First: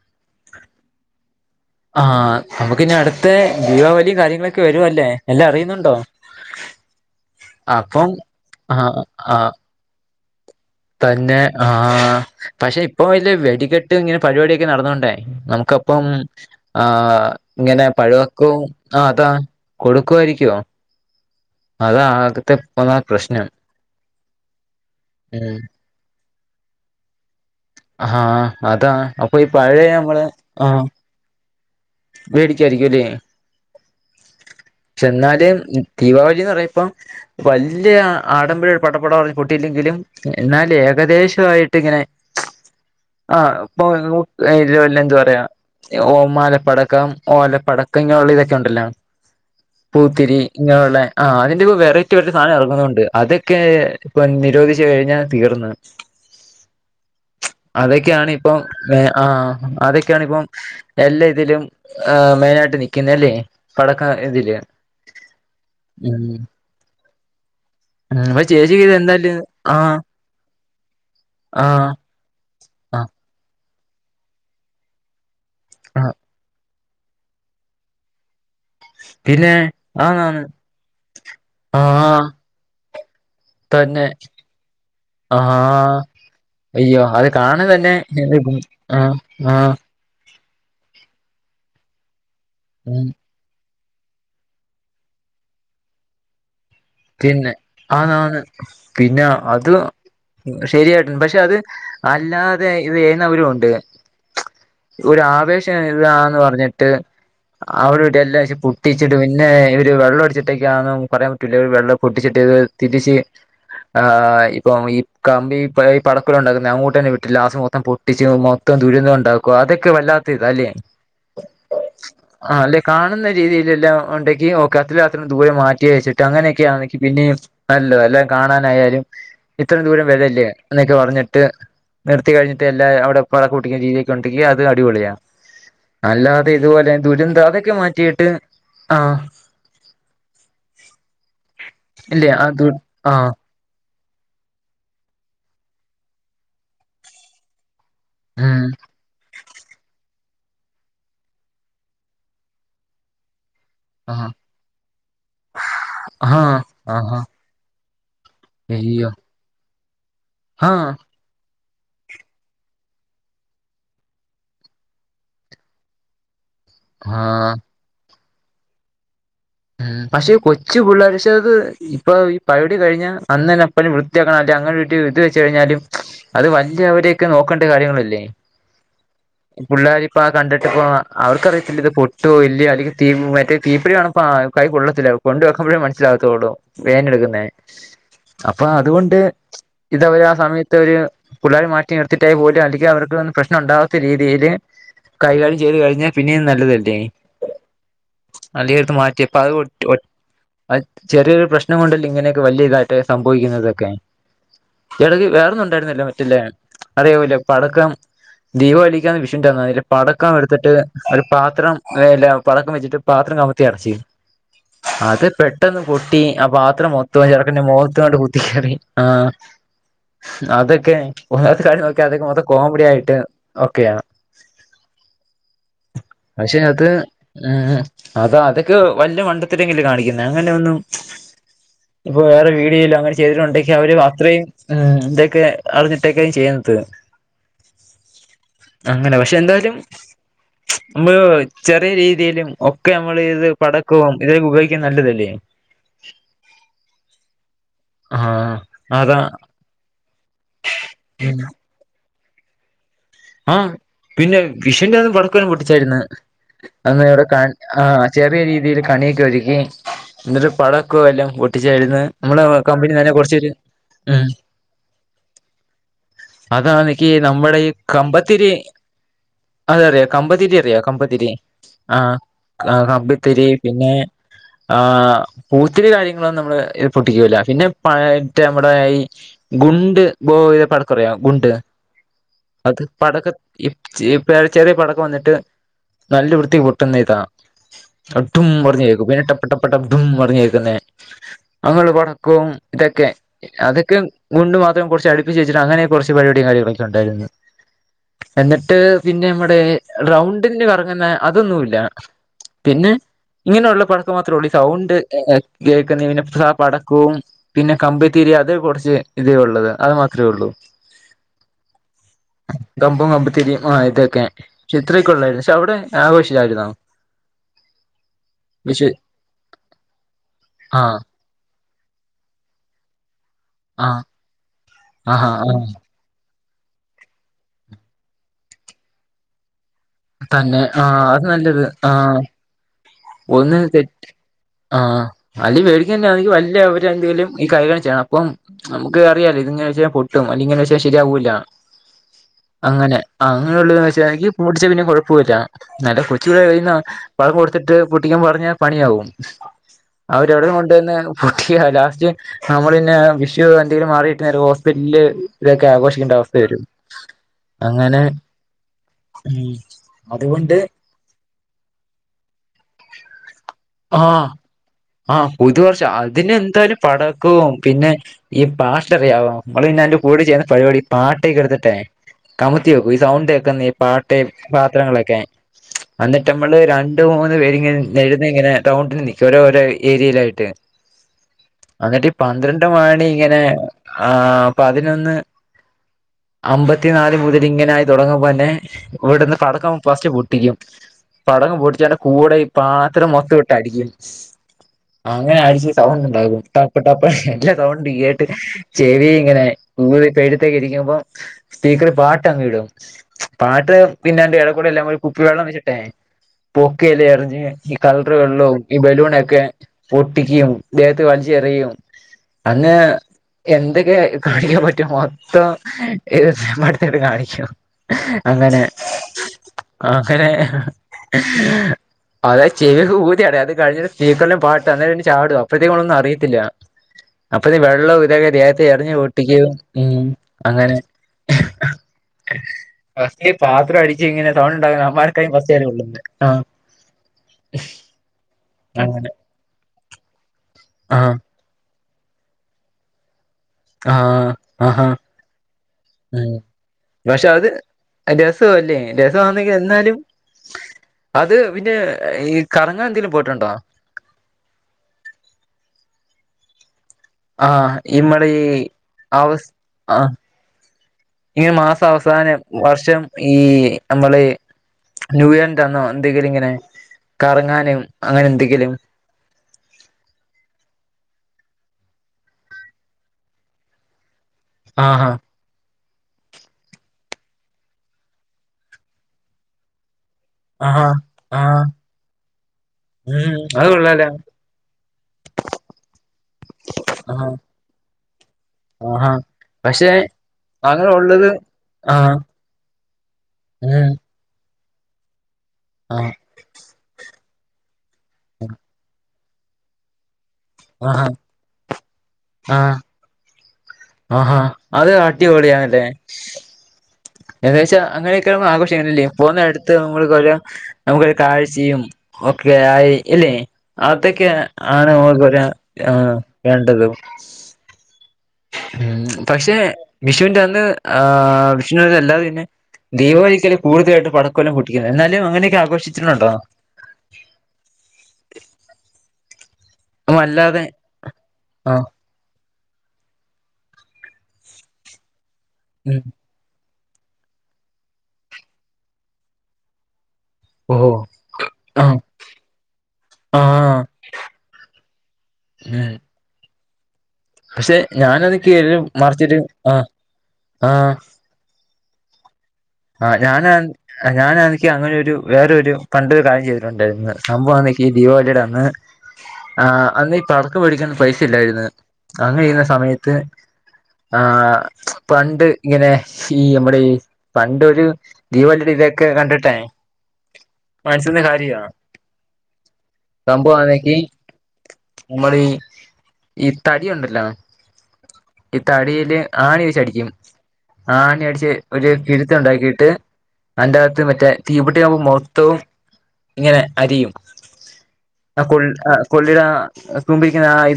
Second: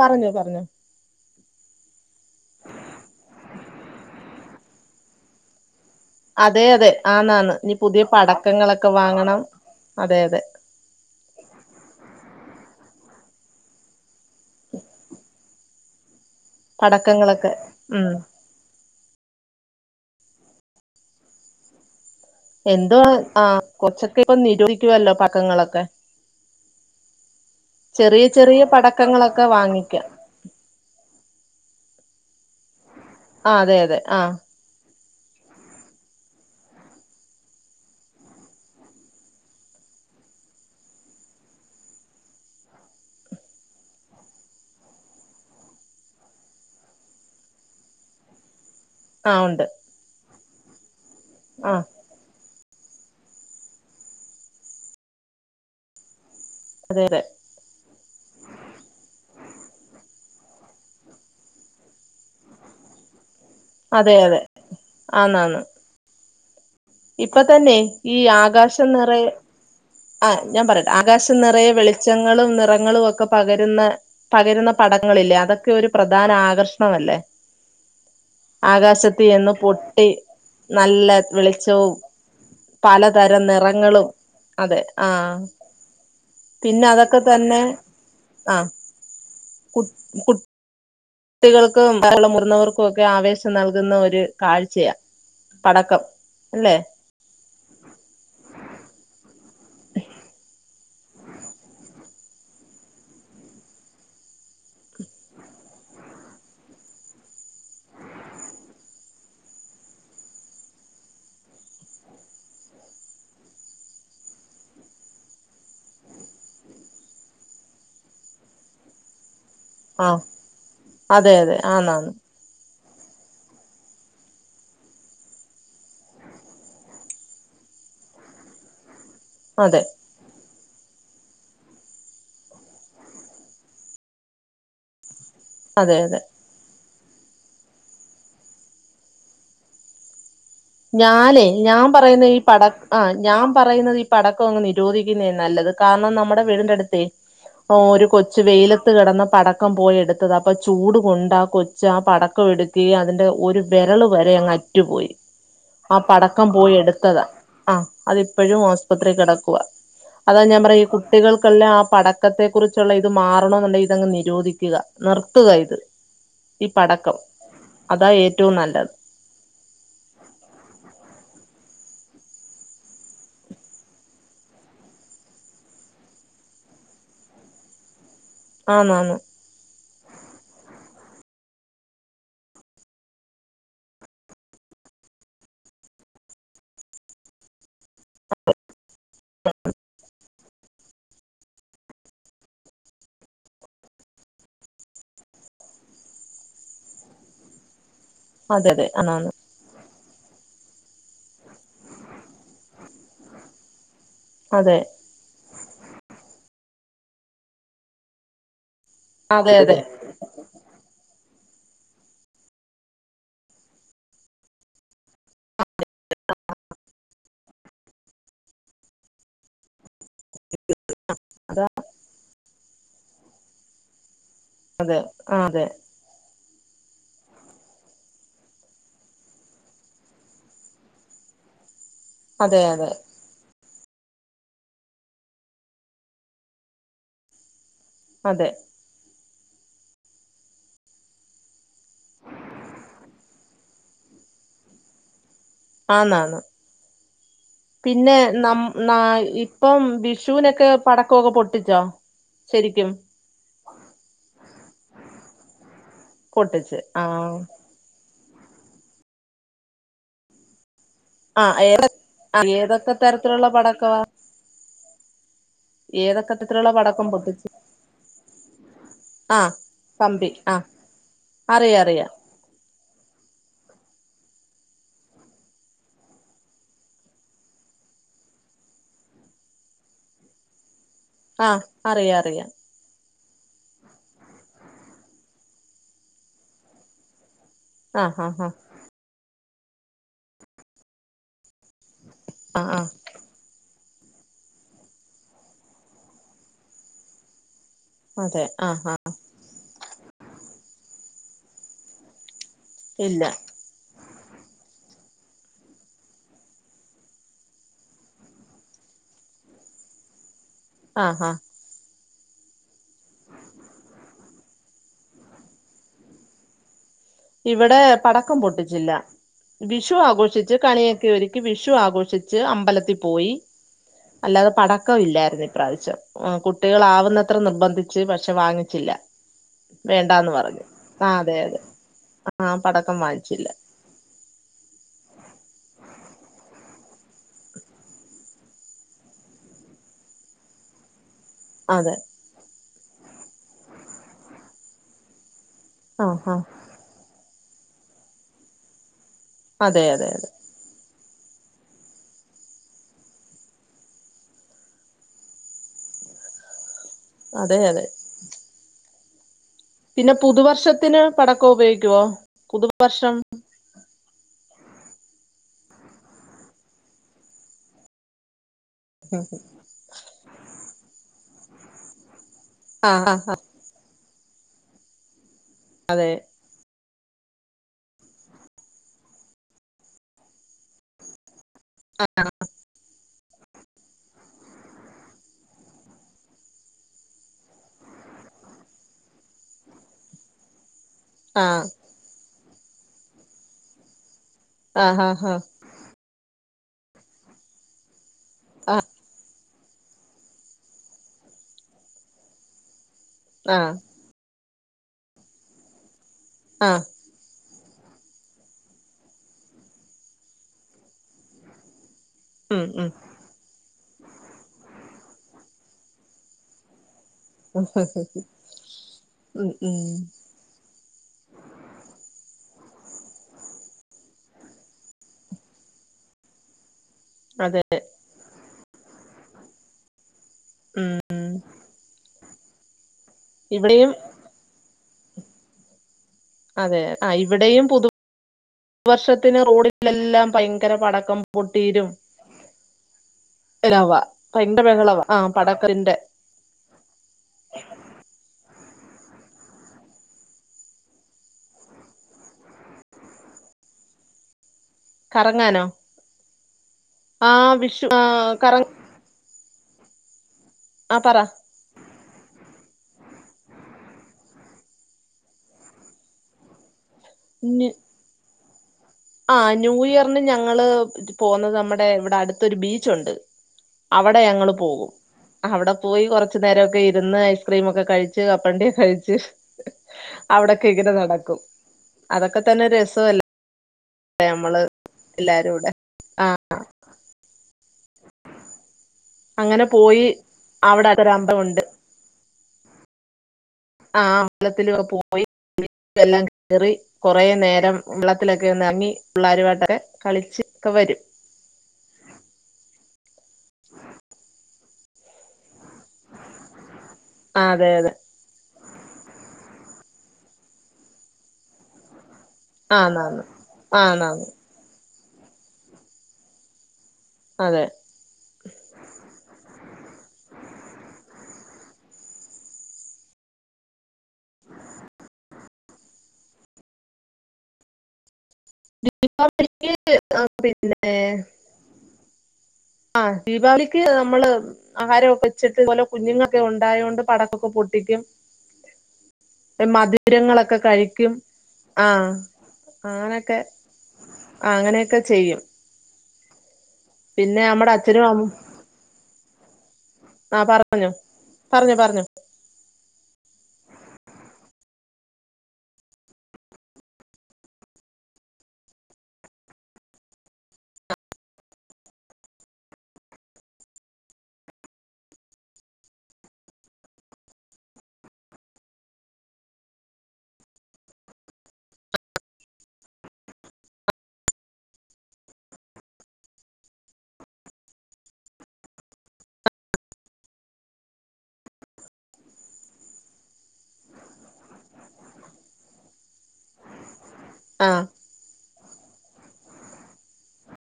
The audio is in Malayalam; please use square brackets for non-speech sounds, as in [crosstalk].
പറഞ്ഞോ പറഞ്ഞോ [inaudible] ആഹ് നമുക്ക്നി അടുത്ത ദീപാവലിയും കാര്യങ്ങളൊക്കെ വരു അല്ലേ എല്ലാം അറിയുന്നുണ്ടോ അതെ അതെ ആന്നാന്ന് ഇനി പുതിയ അപ്പം പടക്കങ്ങളൊക്കെ ആഹ് വാങ്ങണം ആഹ് അതെതെ തന്നെ ആഹ് പക്ഷെ ഇപ്പൊ വലിയ വെടികെട്ട് ഇങ്ങനെ പരിപാടിയൊക്കെ നടന്നൊണ്ടേ നമുക്കപ്പം ആ പടക്കങ്ങളൊക്കെ ഇങ്ങനെ ഉം പഴവക്കവും ആ അതാ കൊടുക്കുവായിരിക്കുവോ അതാ ആകെ എന്തോ ആ കൊച്ചൊക്കെ ഇപ്പൊ നിരോധിക്കുവല്ലോ ഉം പട്ക്കങ്ങളൊക്കെ ആഹ് ചെറിയ അതാ അപ്പൊ പടക്കങ്ങളൊക്കെ ഈ പഴയ വാങ്ങിക്കാം നമ്മള് ആ വേടിക്കായിരിക്കല്ലേ ആഹ് അതെ അതെ ആഹ് ചെന്നാല് ദീപാവലിന്ന് പറയുമ്പം വലിയ ആഡംബര പടപ്പട പട പൊട്ടിയിട്ടില്ലെങ്കിലും എന്നാൽ ഏകദേശ ആയിട്ട്ങ്ങനെ ആഹ് ഇപ്പൊ വല്ല എന്താ പറയാ ഓമാല പടക്കം ഓല പടക്കം ഇങ്ങനെുള്ള ഇതൊക്കെ ഉണ്ടല്ലോ ആ ഉണ്ട് പൂത്തിരി ഇങ്ങനെയുള്ള ആ അതിന്റെക്കെ വെറൈറ്റ- [unintelligible] സാധനം ഇറങ്ങുന്നുണ്ട് അതൊക്കെ ഇപ്പൊ നിരോധിച്ച് കഴിഞ്ഞാ തീർന്ന് അതെ അതെ അതൊക്കെയാണ് ഇപ്പം ആഹ് അതൊക്കെയാണ് ഇപ്പം എല്ലാ- ഇതിലും മെയിനായിട്ട് നിക്കുന്നല്ലേ പടക്കം അതെ അതെ ഇതില് ആന്നാന്ന് ഉം ഇപ്പൊ തന്നെ ഈ ഉം അപ്പ ചേച്ചിക്ക് ഇത് എന്തായാലും ആഹ് ആഹ ഞാന് പറയട്ടെ ആകാശം നിറയെ വെളിച്ചം ങ്ങളും നിറങ്ങളും ആഹ് ഒക്കെ പകരുന്ന പകരുന്ന പടങ്ങളില്ലേ അതൊക്കെ ഒരു ആഹ് പ്രധാന ആകർഷ ല്ലെ ആകാശത്ത് പിന്നെ കുത്തിന്ന് പൊട്ടി ആന്നാന്ന് നല്ല വെളിച്ചവും ആഹ് പലതരം തന്നെ നിറങ്ങളും അതെ ആഹ് പിന്നെ അയ്യോ അതൊക്കെ അത് കാണുന്ന തന്നെ ആഹ് ആ ആ കുട്ട് കുട്ട് ട്ടികൾക്ക് മുതിർന്നവർക്കും ഒക്കെ ഉം ആവിശ നൽകുന്ന ഒരു കാഴ്ചയ പടക്കം അല്ലേ? പിന്നെ ആണ് ആണ് പിന്നെ അത് ശരിയായിട്ട പക്ഷെ അത് അല്ലാതെ ഇയ്ന്നവരും ഉണ്ട് ഒരു ആവേശം ഇതാന്ന് പറഞ്ഞിട്ട് അവിടെ ഇവിടെ എല്ലാ പൊട്ടിച്ചിട്ട് പിന്നെവര് വെള്ളം അടിച്ചിട്ടേക്ക ആന്ന് പറയാ- രു വെള്ളം പൊട്ടിച്ചിട്ടത് തിരിച്ച് ആ ഇപ്പം ഈ കമ്പി ഈ പടക്കല ഉണ്ടാക്കുന്ന അങ്ങോട്ട്ന്നെ വിട്ടില്ല ലാസ്റ്റ് മൊത്തം പെ പൊട്ടിച്ചു മൊത്തം ദുരിതം ഉണ്ടാക്കുവ അതൊക്കെ ആഹ് വല്ലാത്ത ഇതാല്ലേ അതെ അതെ ആന്നാന്ന് ആ അല്ലെ കാണുന്ന രീതിയിലെല്ലാം ഉണ്ടെങ്കിൽ ഓക്കെ അത്ര രാത്രം ദൂരെ മാറ്റി വെച്ചിട്ട്- അങ്ങനെയൊക്കെയാക്ക് പിന്നെയും നല്ലോ എല്ലാം കാണാനായാലും അതെ ഇത്രയും ദൂരം വരല്ലേ. എന്നൊക്കെ പറഞ്ഞിട്ട് നിർത്തി കഴിഞ്ഞിട്ട് എല്ലാം അവിടെ പടക്കം പൊട്ടിക്കും [unintelligible] അത് അടിപൊളിയാ. അതെ അതെ അല്ലാതെ ഇതുപോലെ ദുരന്തം അതൊക്കെ മാറ്റിട്ട് ആഹ ഞാലേ ഞാൻ പറയുന്ന ഈ പട ആ ഞാൻ- പറയുന്നത് ഈ പടക്കം അങ്ങ് നിരോധിക്കുന്നത നല്ലത് കാരണം നമ്മുടെ വീടിന്റെ അടുത്തേ ഒരു കൊച്ച് വെയിലത്ത് കിടന്ന പടക്കം പോയി എടുത്ത് അപ്പൊ ചൂട് കൊണ്ടാ ആ കൊച്ച് ആ പടക്കമെടുത്തി അതിന്റെ ഒരു- വിരല് വരെ അങ്ങു അറ്റുപോയി. ആ പടക്കം പോയി എടുത്തതാ ആ അതിപ്പോഴും ആസുപത്രി കെടക്കുക അതാ ഞാൻ പറയ ഈ കുട്ടി കുട്ടികൾക്കല്ല ആ പടക്കത്തെ കുറിച്ചുള്ള ഇത് മാറണ എന്നുണ്ടെിൽ ഇതങ്ങ് നിരോധിക്കുക നിർത്തുക ഇത്. [inaudible] ഈ പടക്കം അതാ ഏറ്റവും നല്ലത്. ഉം പക്ഷേ കൊച്ചു പിള്ളര് ഇത് ഇപ്പൊ ഈ പഴുടി കഴിഞ്ഞ അന്നന്നെ പ്പഴും വൃത്തിയാക്കണം അല്ല അങ്ങനെ ഒരു ഇത് വെച്ച് കഴിഞ്ഞാലും അത് വല്യ അവരെയൊക്കെ നോക്കേണ്ട കാര്യങ്ങളല്ലേ? ആന്ന് ആന്ന് പുള്ളേരിപ്പ അത് കണ്ടിട്ട ഇപ്പ അവർക്കറിയത്തില്ല ഇത് പൊട്ടുവോ? ഇല്ല്യോ? അല്ലെങ്കിൽ തീ മറ്റേ തീപ്പിടി കാണും. ആഹ് കൈ കൊള്ളത്തില്ല. കൊണ്ട് വെക്കുമ്പഴേ മനസ്സിലാകത്തുള്ളൂ വേന എടുക്കുന്നേ. അപ്പോ അതുകൊണ്ട് ത് ഇതവരാ സമയത്ത് ഒര് പുള്ളേരെ മാറ്റി നിർത്തിട്ടായി പോലും അധികം അവർക്ക് പ്രശ്നം ഉണ്ടാവാത്ത രീതിയില് കൈകാര്യം ചെയ്ത് കഴിഞ്ഞാ പിന്നെയും നല്ലതല്ലേ? അതെ അല്ലെങ്കി അതെ എടുത്ത് മാറ്റ് ആന്നാന്ന് അത് ഒറ്റ് ഒറ്റ് അത് ചെറിയൊരു പ്രശ്നം കൊണ്ടല്ലേ ഇങ്ങനെയൊക്കെ വല്യതായിട്ട് ഒക്കെ സംഭവിക്കുന്നതൊക്കെ? അതെ ചടങ്ങ് വേറൊന്നും ഉണ്ടായിരുന്നല്ല മറ്റല്ലേ? അതേപോലെ പടക്കം, ദീപാവലി വിഷുന്റെ അതെ അന്ന് അതെ ആയിലെ പടക് ക്കം എടുത്തിട്ട് ഒരു പാത്രം മേലെ പടക്കം വെച്ചിട്ട് പാത്രം കവത്തി അടച്ചി അത് പെട്ടെന്ന് പൊട്ടി ആ പാത്രം മൊത്തം ആ ചെർക്കന്റെ മൊഖത്ത് അങ്ങ്ട് കുത്തി കേറി. ആഹ് അതൊക്കെ വേറെ ഒര് അതാ സൈഡിന്നു നോക്കിയാ അതൊക്കെ മൊത്തം കോമഡി ആയിട്ട് ഒക്കെയാണ്. അതെ ആഹ് അതെ പക്ഷേ അയ്നകത്തത് ഏഹ് അതാ അതൊക്കെ വല്യ മണ്ടത്തരങ്ങല്ലേ കാണിക്കുന്നേ? അങ്ങനെ ഒന്നും ഇപ്പ വേറെ അതെ വീഡിയോ അതെ ഇല്ല അങ്ങനെ ചെയ്തിട്ടൊണ്ടെങ്കി അവര് അത്രയും ഏഹ് ഇതൊക്കെ അറിഞ്ഞിട്ടേക്കെയും ചെയ്യന്നത് അതെ അങ്ങനെ പക്ഷെ എന്തായാലും നമ്മള് ചെറിയ രീതിയിലും ഒക്കെമ്മൾ ഇത് പടക്കവും ഇതൊക്കെ ഉപയോഗിക്കുന്നത് നല്ലതല്ലേ ആന്നാ ആന്ന് പിന്നെ ആഹ് നം ന അതാ ഇപ്പം വിഷുനൊക്കെ പടക്കമൊക്കെ പൊട്ടിച്ചോ? ശരിക്കും ആം പിന്നെ വിഷുന്റെ അന്ന് പടക്കവും പൊട്ടിച്ചായിര്ന്ന്. പൊട്ടിച്ച് അന്ന് ഇവിടെ ആഹ് കാ ആഹ് ചെറിയ രീതിയില് കണിയൊക്കെ ഒരുക്കി എന്നിട്ട് പട ക്കോം എല്ലാം ആഹ് ഏത പൊട്ടിച്ചാര്ന്ന്. നമ്മുടെ ആഹ് കമ്പനി ഏതൊക്കെ തന്നെ തരത്തിലുള്ള കുറച്ചപേര് പടക്കവാ ഉം ഏതൊക്കെ തരത്തിലുള്ള പടക്കം അതാന്നെകി പൊട്ടിച്ച് നമ്മടെ ഈ കമ്പത്തിരി ആഹ് അതറിയോ? കമ്പി കമ്പത്തിരി ആഹ് അറിയോ കമ്പത്തിരി? അറിയാം അറിയാം ആഹ് ആഹ് കമ്പിത്തിരി പിന്നെ ആഹ് പൂത്തിരി കാര്യങ്ങളൊന്നും നമ്മള് ഈ പൊട്ടിക്കുല്ല. പിന്നെ പഴ മറ്റേ നമ്മടെ ഈ ഗുണ്ട് ബോ ഇത പടക്കറിയാമോ? ഗുണ്ട് അറിയാ അറിയാ അത് പടക്ക ഈ ഇപ്പ ചെറ്യ പടക്ക വന്നിട്ട് നല്ല വൃത്തിക്ക് പൊട്ടുന്ന ഇതാ ആഹ് ആഹ് ട്ടടും ആഹ് പറഞ്ഞു കേക്കും. പിന്നെ ടപ്പ ടപ്പ ടപ്പ്ടും പറിഞ്ഞു കേക്കുന്നേ അങ്ങുള്ള പടക്കവും ആഹ് ആഹ് ഇതൊക്കെ അതൊക്കെ ഗുണ്ട് മാത്രം കൊറച്ച് അടുപ്പിച്ച് വച്ചിട്ട് അങ്ങനെ കൊറച്ച് പരിപാടിയും കാര്യങ്ങളൊക്കെ ഉണ്ടായിരുന്നു. അതെ എന്നിട്ട് ആഹ് ആഹ് പിന്നെ നമ്മടെ റൗണ്ടില്ല് കറങ്ങുന്ന അതൊന്നുമില്ല പിന്നെ ഇല്ല ഇങ്ങനെയുള്ള പടക്കം മാത്രേ ഉള്ളൂ. സൗണ്ട് ഏഹ് കേക്കുന്ന പിന്നെ ഹാ പടക്കവും പിന്നെ കമ്പിത്തീരി അത് കൊടച്ച് ഇതേ ഉള്ളത്. അത് മാത്രമേ ഉള്ളൂ ആഹ് ആഹ കമ്പും കമ്പുത്തിരിയും ആ ഇതൊക്കെ. പക്ഷേ ഇത്രൊക്ക ഉള്ളായിരുന്നു. പക്ഷേ അവിടെ ആഘോഷിച്ചായിരുന്നോ? ഇവടെ പടക്കം വിഷു പൊട്ടിച്ചില്ല. വിഷു ആഘോഷിച്ച് ആ കണിയൊക്കെ ഒരു ക്കി വിഷു ആഘോഷിച്ച് അമ്പലത്തി പോയി ആഹ് അല്ലാതെ പടക്കം ഇല്ലായിരുന്നു ഈ പ്രാവശ്യം ഓഹ് കുട്ടികൾ ആവുന്നത്ര നിർബന്ധിച്ച് പക്ഷേ വാങ്ങിച്ചില്ല വേണ്ടാന്ന് തന്നെ പറഞ്ഞു ആഹ് ആ അത് അതെ അതെ നല്ലത് ആഹ് ആ പടക്കം വാങ്ങിച്ചില്ല ഒന്ന് തെറ്റ് ആഹ് അല്ലേ പേടിക്കാന്നയ്യോ വെല്ല്യ അവര് രണ്ട് പേരും ഈ കയികാണിച്ച അപ്പം. നമക്കറിയാല്ലോ ഇത്ങ്ങനെ വെച്ച് കഴിഞ്ഞ പൊട്ടും അല്ലിങ്ങനെച്ചാ ശരിയാവൂല. അതെ. അങ്ങനെ അങ്ങനൊള്ളത് [unintelligible] പൊട്ടിച്ച പിന്നെ കൊഴപ്പോല്ല. നല്ല ആ കൊച്ചു ആ [unintelligible] പഴം കൊടുത്തിട്ട് പൊട്ടിക്കാൻ പറഞ്ഞാൽ പണിയാവും. അതെ അതെ അതെ [unintelligible] കൊണ്ടന്ന് പൊട്ടിയ ലാസ്റ്റ് നമ്മളപിന്നെ വിഷു [unintelligible] മാറീട്ട് നേരെ ഹോസ്പിറ്റ്ല് ഇതക്കെ ആഘോഷിക്കേണ്ട അവസ്ഥരും. അതെ അതെ. ഉം പിന്നെ അതുകൊണ്ട് പുതുവർഷത്തിന് പടക്കം ഉപയോഗിക്കുവോ പുതുവർഷം ആഹ് ആഹ് പുതുവർഷം അതിനെന്താലും പടക്കോം പിന്നെ ഈ പാ ട്ടറിയാവോ നമ്മള് പിന്നെയ്ന്റെ കൂടെ ചെയ്യുന്ന പരിപാടി പാട്ടെഴുതണതത്തെ കമത്തിയൊ ആ ഒര് ആ ആ സൗണ്ടേക്കാന്നെ പാട്ടേ പാത്രങ്ങളക്കെ അതെ അന്നിട്ടമ്മള് രണ്ടു മൂന്ന് പേരിങ്ങനെ നെരന്നിങ്ങനെ റൗണ്ടില് നിക്കും ഓരോരോ ഏരിയേലായിട്ട് അന്നട്ടീ പന്ത്രണ്ട് ട്ടമാണിങ്ങനെ ആഹ് അപ്പതിനൊന്ന് അമ്പത്തി നാല് മുതലിങ്ങനെയാത് തൊടങ്ങുമ്പന്നെ ഇവടന്ന് പടക്കം ഫസ്റ്റ് പൊട്ടിക്കും. ആ പടക്കം പൊട്ടിച്ചയ്ന്റെ കൂടെ ഈ പാത്രം മൊത്തവിട്ടടിക്കും ആ ആ ആ അങ്ങനെ അടിച്ച് സൗണ്ട്ണ്ടാക്കും ട്ടപ്പ്ട്ടപ്പെ എല്ലാ സൗണ്ട് കേട്ട് ചെവിങ്ങനെ [unintelligible] ത്തേക്കിരിക്കുമ്പം സ്പീക്കറ് പാട്ടങ്ങിടും ആ പാട്ട് പിന്നന്റെ എടെകൂടെ എല്ലാം കൂടി കുപ്പി വെള്ളം വെച്ചിട്ടെ ആ പൊക്കിയല്ലേറിഞ്ഞ് ഈ ക ർ വെള്ളോം ഈ ബലൂണക്കെ പൊട്ടിക്കും ദേഹത്ത് വലിച്ചെറിയും ഉം അന്ന് ഉം എന്തക്കെ കാണിക്കാൻ പറ്റുമോ അത്രോം [unintelligible] കാണിക്കും. ശൊ അങ്ങനെ ഉം ഉം ആങ്ങനെ അതാ ചെവി ഊരിറിയാ അത് കഴിഞ്ഞിട്ട് സ്പീക്കർല് പാട്ടന്നേരന്ന് ചാടാ അപ്പെഴ്ത്തേക്കുമ്മളൊന്നു അറിയത്തില്ല. അപ്പഴ്ത്തെ അതെ വെള്ളോ ഇതക്കെ ദേഹത്ത് എറിഞ്ഞ് പൊട്ടിക്ക ഉം അങ്ങനെ ഫസ്റ്റ് ഇവിടെയും പാത്രടിച്ച് ങ്ങനെ സൗണ്ട്ണ്ടാക്കണേ അവമ്മാരക്കെ ഫസ്റ്റ് [unintelligible] ഉള്ളുന്നാലും ആഹ് അതെ ആഹ് ഇവിടെയും പുതു അങ്ങനെ വർഷത്തിന് റോഡിലെല്ലാം ഭയങ്കര ആഹ് പടക്കം പൊട്ടീരും ലാവ ആഹ് ഭയങ്കര ആഹാ ബഹളവ ആഹ് പടക്കയ്ന്റെ പക്ഷെ അത് രസവല്ലേ രസാവാന്നെന്നാ ന്നാലും അത് പിന്നെ ഈ കറങ്ങാന്തെലും പോയിട്ടുണ്ടോ കറങ്ങാനോ ആഹ് വിഷു ഇമ്മളീ ആഹ് കറ അവസ് ആഹ് ആഹ് പറ. ഈ മാസവസാനം വർഷം ഈ നമ്മള് ന്യൂയറിന്റന്നോ എന്തെങ്കിലുങ്ങനെ കറങ്ങാനും അങ്ങനെന്തെങ്കിലും ആഹ് ന്യൂയറിന് ഞങ്ങള് പോന്നത് നമ്മടെ ഇവിടെ അടുത്തൊരു ബീച്ചൊണ്ട്. അവടെ ഞങ്ങള് പോവും. ആഹാ അവടെ പോയി കൊറച്ചു നേരക്കെ ഇരുന്ന് ഐസ്ക്രീമൊക്കെ കഴിച്ച് കപ്പൽണ്ടിയക്കെ കഴിച്ച് അവടക്കെ ആഹാ ഇങ്ങനെ നടക്കും ആഹ് അതക്കതന്നെ രസവല്ലേ. ഉം അത് കൊള്ളാലോ. യമ്മള് എല്ലാരുവടെ ആഹ് ആഹ് അങ്ങനെ പക്ഷെ പോയി അവിടെ അങ്ങനൊള്ളത് ഒരമ്പലമുണ്ട് ആഹ് ഉം ആഹ് അമ്പലത്തില് പോയി ആഹ് എല്ലാം കേറി കൊറേ നേരം കുളത്തിലൊക്കെ ഒന്ന് എറങ്ങി പിള്ളാരായിട്ടൊക്കെ കളിച്ച് ഒക്കെ വരും ആഹ് ആഹ് ആഹാ അത് അടിപൊളിയാണല്ലേ ആഹ് അതെ ഏദാച്ച അതെ അങ്ങനെ ആഘോഷല്ലേ പോകുന്നടുത്ത് നമ്മള് പോല്ല നമുക്കൊരു കാഴ്ചയും ഓക്കെ ആയി ആന്നാന്ന് ഇല്ലേ അതൊക്കെ ആന്നാന്ന് ആണ് [unintelligible] ആഹ് വേണ്ടത് അതെ. ഉം പഷെ വിഷുന്റന്ന് ആഹ് വിഷുവിന്റന്ന് എല്ലാരും പിന്നെ ദീപവലിക്കല കൂടുതലായിട്ട് പടക്കെല്ലം പൊട്ടിക്കുന്നത് എന്നാലും അങ്ങനെയൊക്കെ ആഘോഷിച്ചിട്ടുണ്ടോ ദീപാവലിക്ക് ആഹ് അല്ലാതെ പിന്നെ ആഹ് ആഹ് ദീപാവലിക്ക് നമ്മള് ആഹാരംഒ ക്കെ വെച്ചിട്ട് ഇതുപോലെ ഉം കുഞ്ഞുങ്ങള് ഒക്കെ ഉണ്ടായോ ണ്ട് പടക്കൊക്കെ പൊട്ടിക്കും മധുരങ്ങളൊക്കെ ഓഹ് കഴിക്കും ആഹ് അങ്ങനെയൊക്കെ ആഹ് അങ്ങനെയൊക്കെ ചെയ്യും ഉം പിന്നെ നമ്മടെ പക്ഷെ അച്ഛനും അമ്മ ഞാനത് മറിച്ചിട്ട് ആ ആഹ് ആ പറഞ്ഞൊ പറഞ്ഞോ പറഞ്ഞോ ആഹ് ഞാന് ഞാനാണങ്കി അങ്ങനെ ഒരു വേറെ ഒരു കണ്ടൊരു കാര്യം ചെയ്തിട്ടുണ്ടായിരുന്നു സംഭവമാ അന്നക്ക്ഈ ദീപാവലിയുടെ അന്ന് ആഹ് അന്ന് ഈ പടക്കം മേടിക്കൻ പൈസ ഇല്ലായിരുന്നു അങ്ങനെ ഇരുന്ന സമയത്ത് ആഹ് പണ്ട് ഇങ്ങനെ ഈ നമ്മുടെ ഈ പണ്ട് ഒരു തീപ്പടിടെ ഇതൊക്കെ കണ്ടിട്ട് മനസിന്റെ കാര്യാ സംഭവ ആക്കി നമ്മളീ ഈ തടി ഉണ്ടല്ലോ ഈ തടിയില് ആണി വെച്ച് അടിക്കും ആണി അടിച്ച് ഒരു കിഴത്ത് ഉണ്ടാക്കിയിട്ട് അതിന്റെ അകത്ത് മറ്റേ തീപ്പട്ടിയാകുമ്പോ മൊത്തവും ഇങ്ങനെ അരിയും ആഹ് ആഹ് കൊള്ളി കൊള്ളിടെ തുമ്പിരിക്കുന്ന ആഹ്